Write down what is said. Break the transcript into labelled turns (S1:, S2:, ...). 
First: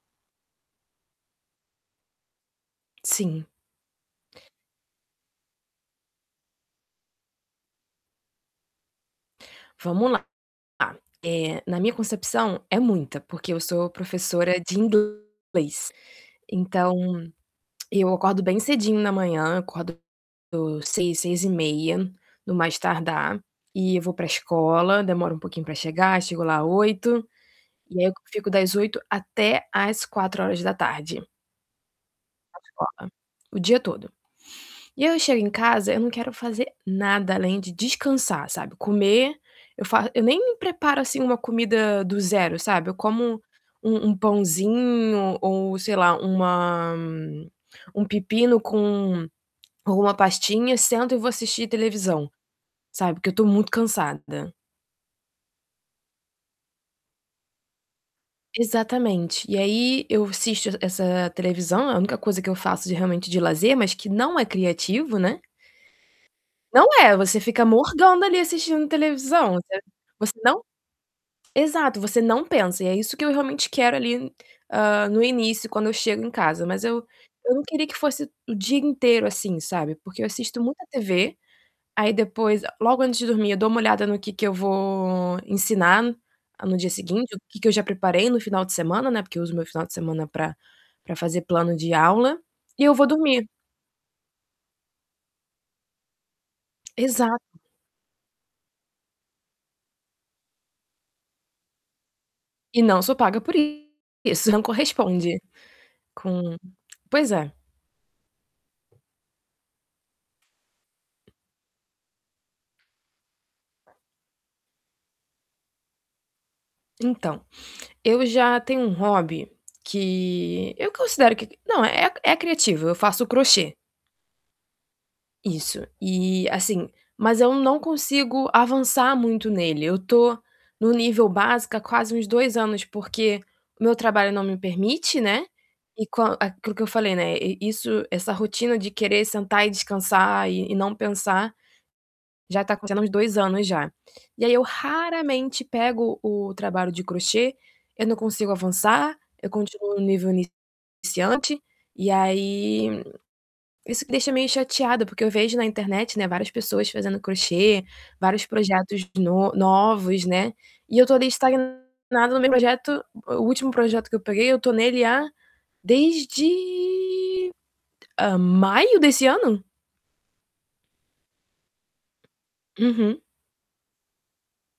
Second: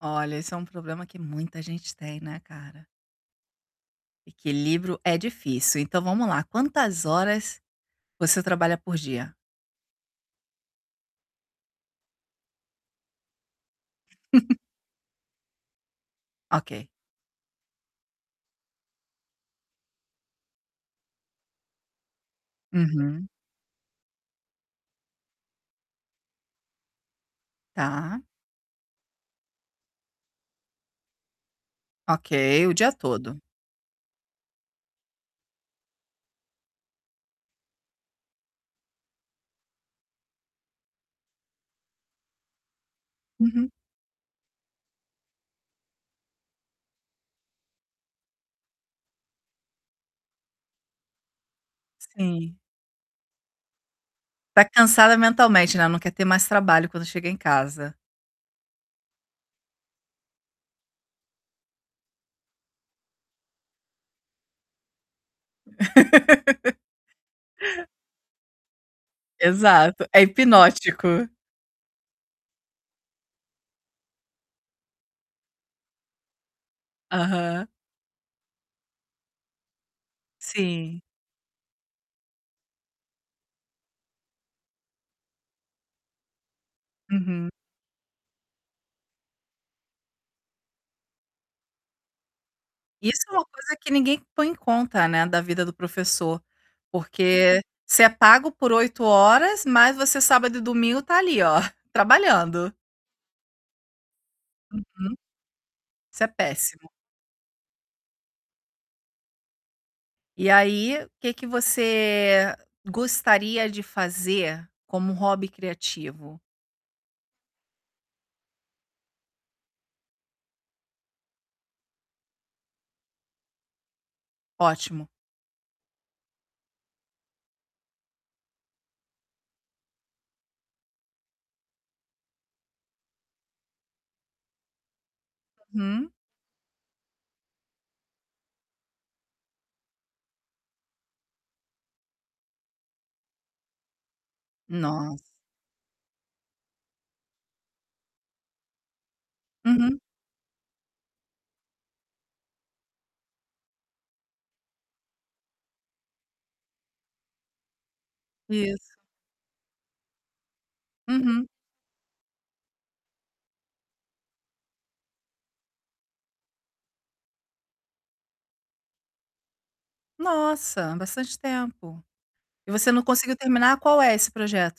S1: Olha, esse é um problema que muita gente tem, né, cara.
S2: Sim.
S1: Equilíbrio é difícil, então, vamos lá, quantas horas você trabalha por dia?
S2: Vamos lá. Tá, eh, na minha concepção, é muita, porque eu sou professora de inglês,
S1: Ok.
S2: então, eu acordo bem cedinho na manhã, acordo 6h, 6h30 no mais
S1: Uhum.
S2: tardar, e vou para a escola, demoro um pouquinho para chegar, chego lá 8, e aí eu
S1: Tá.
S2: fico das 8 até às 16h.
S1: Ok,
S2: A
S1: o dia
S2: escola,
S1: todo.
S2: o dia todo. E aí eu chego em casa, eu não quero fazer nada além de descansar, sabe, comer eu faço eu nem preparo, assim, uma comida do zero, sabe. Eu como
S1: Uhum.
S2: um um pãozinho ou, sei lá, uma um pepino com ou uma pastinha, sento e vou assistir televisão,
S1: Sim.
S2: sabe, porque eu estou muito cansada.
S1: Está cansada mentalmente, né, não quer ter mais trabalho quando chega em casa.
S2: Exatamente. E aí eu assisto essa televisão, a única coisa que eu faço de realmente de lazer, mas que não é criativo, né? Não é, você fica morgando, ali, assistindo televisão, você
S1: Exato, é
S2: você não
S1: hipnótico.
S2: exato, você não pensa, e é isso que eu realmente quero, ali, hã, no início, quando eu chego em casa. Mas eu eu não
S1: Aham.
S2: queria que fosse o dia inteiro, assim, sabe. Porque eu assisto muita
S1: Sim.
S2: TV, aí depois, logo antes de dormir, eu dou uma olhada no que que eu vou ensinar no dia seguinte, o
S1: Uhum.
S2: que que eu já preparei no final de semana, né, porque uso o meu final de semana para para fazer plano de aula, e eu vou
S1: Isso é uma
S2: dormir.
S1: coisa que ninguém põe em conta, né, da vida do professor?
S2: Exato.
S1: Porque você é pago por 8 horas, mas você, sábado e domingo, está ali, ó, trabalhando.
S2: E não sou paga por isso, não
S1: Uhum,
S2: corresponde,
S1: isso é
S2: com
S1: péssimo.
S2: pois é.
S1: E aí, o que que você gostaria de fazer, como um hobby criativo?
S2: Então, eu já tenho um hobby que eu considero que não, é é criativo, eu faço crochê.
S1: Ótimo.
S2: Isso, e, assim, mas eu não consigo avançar muito nele, eu estou no nível básico, há, quase uns 2 anos, porque o meu trabalho não me permite, né, e
S1: Hum.
S2: com aquilo que eu falei, né, isso essa rotina de querer sentar e descansar e e não pensar já está acontecendo há uns 2 anos já. E aí eu
S1: Nos
S2: raramente pego o trabalho de crochê, eu não consigo avançar, eu continuo
S1: Uhum.
S2: no nível iniciante, e aí, isso me deixa meio chateada, porque eu vejo na internet, né, várias pessoas fazendo crochê, vários
S1: Isso.
S2: projetos no novos, né, e eu estou ali
S1: Uhum.
S2: estagnada no meu projeto, o último projeto que eu peguei eu estou nele há desde maio desse ano?
S1: Nossa, há, bastante tempo. E você não
S2: Uhum.
S1: conseguiu terminar? Qual é esse projeto?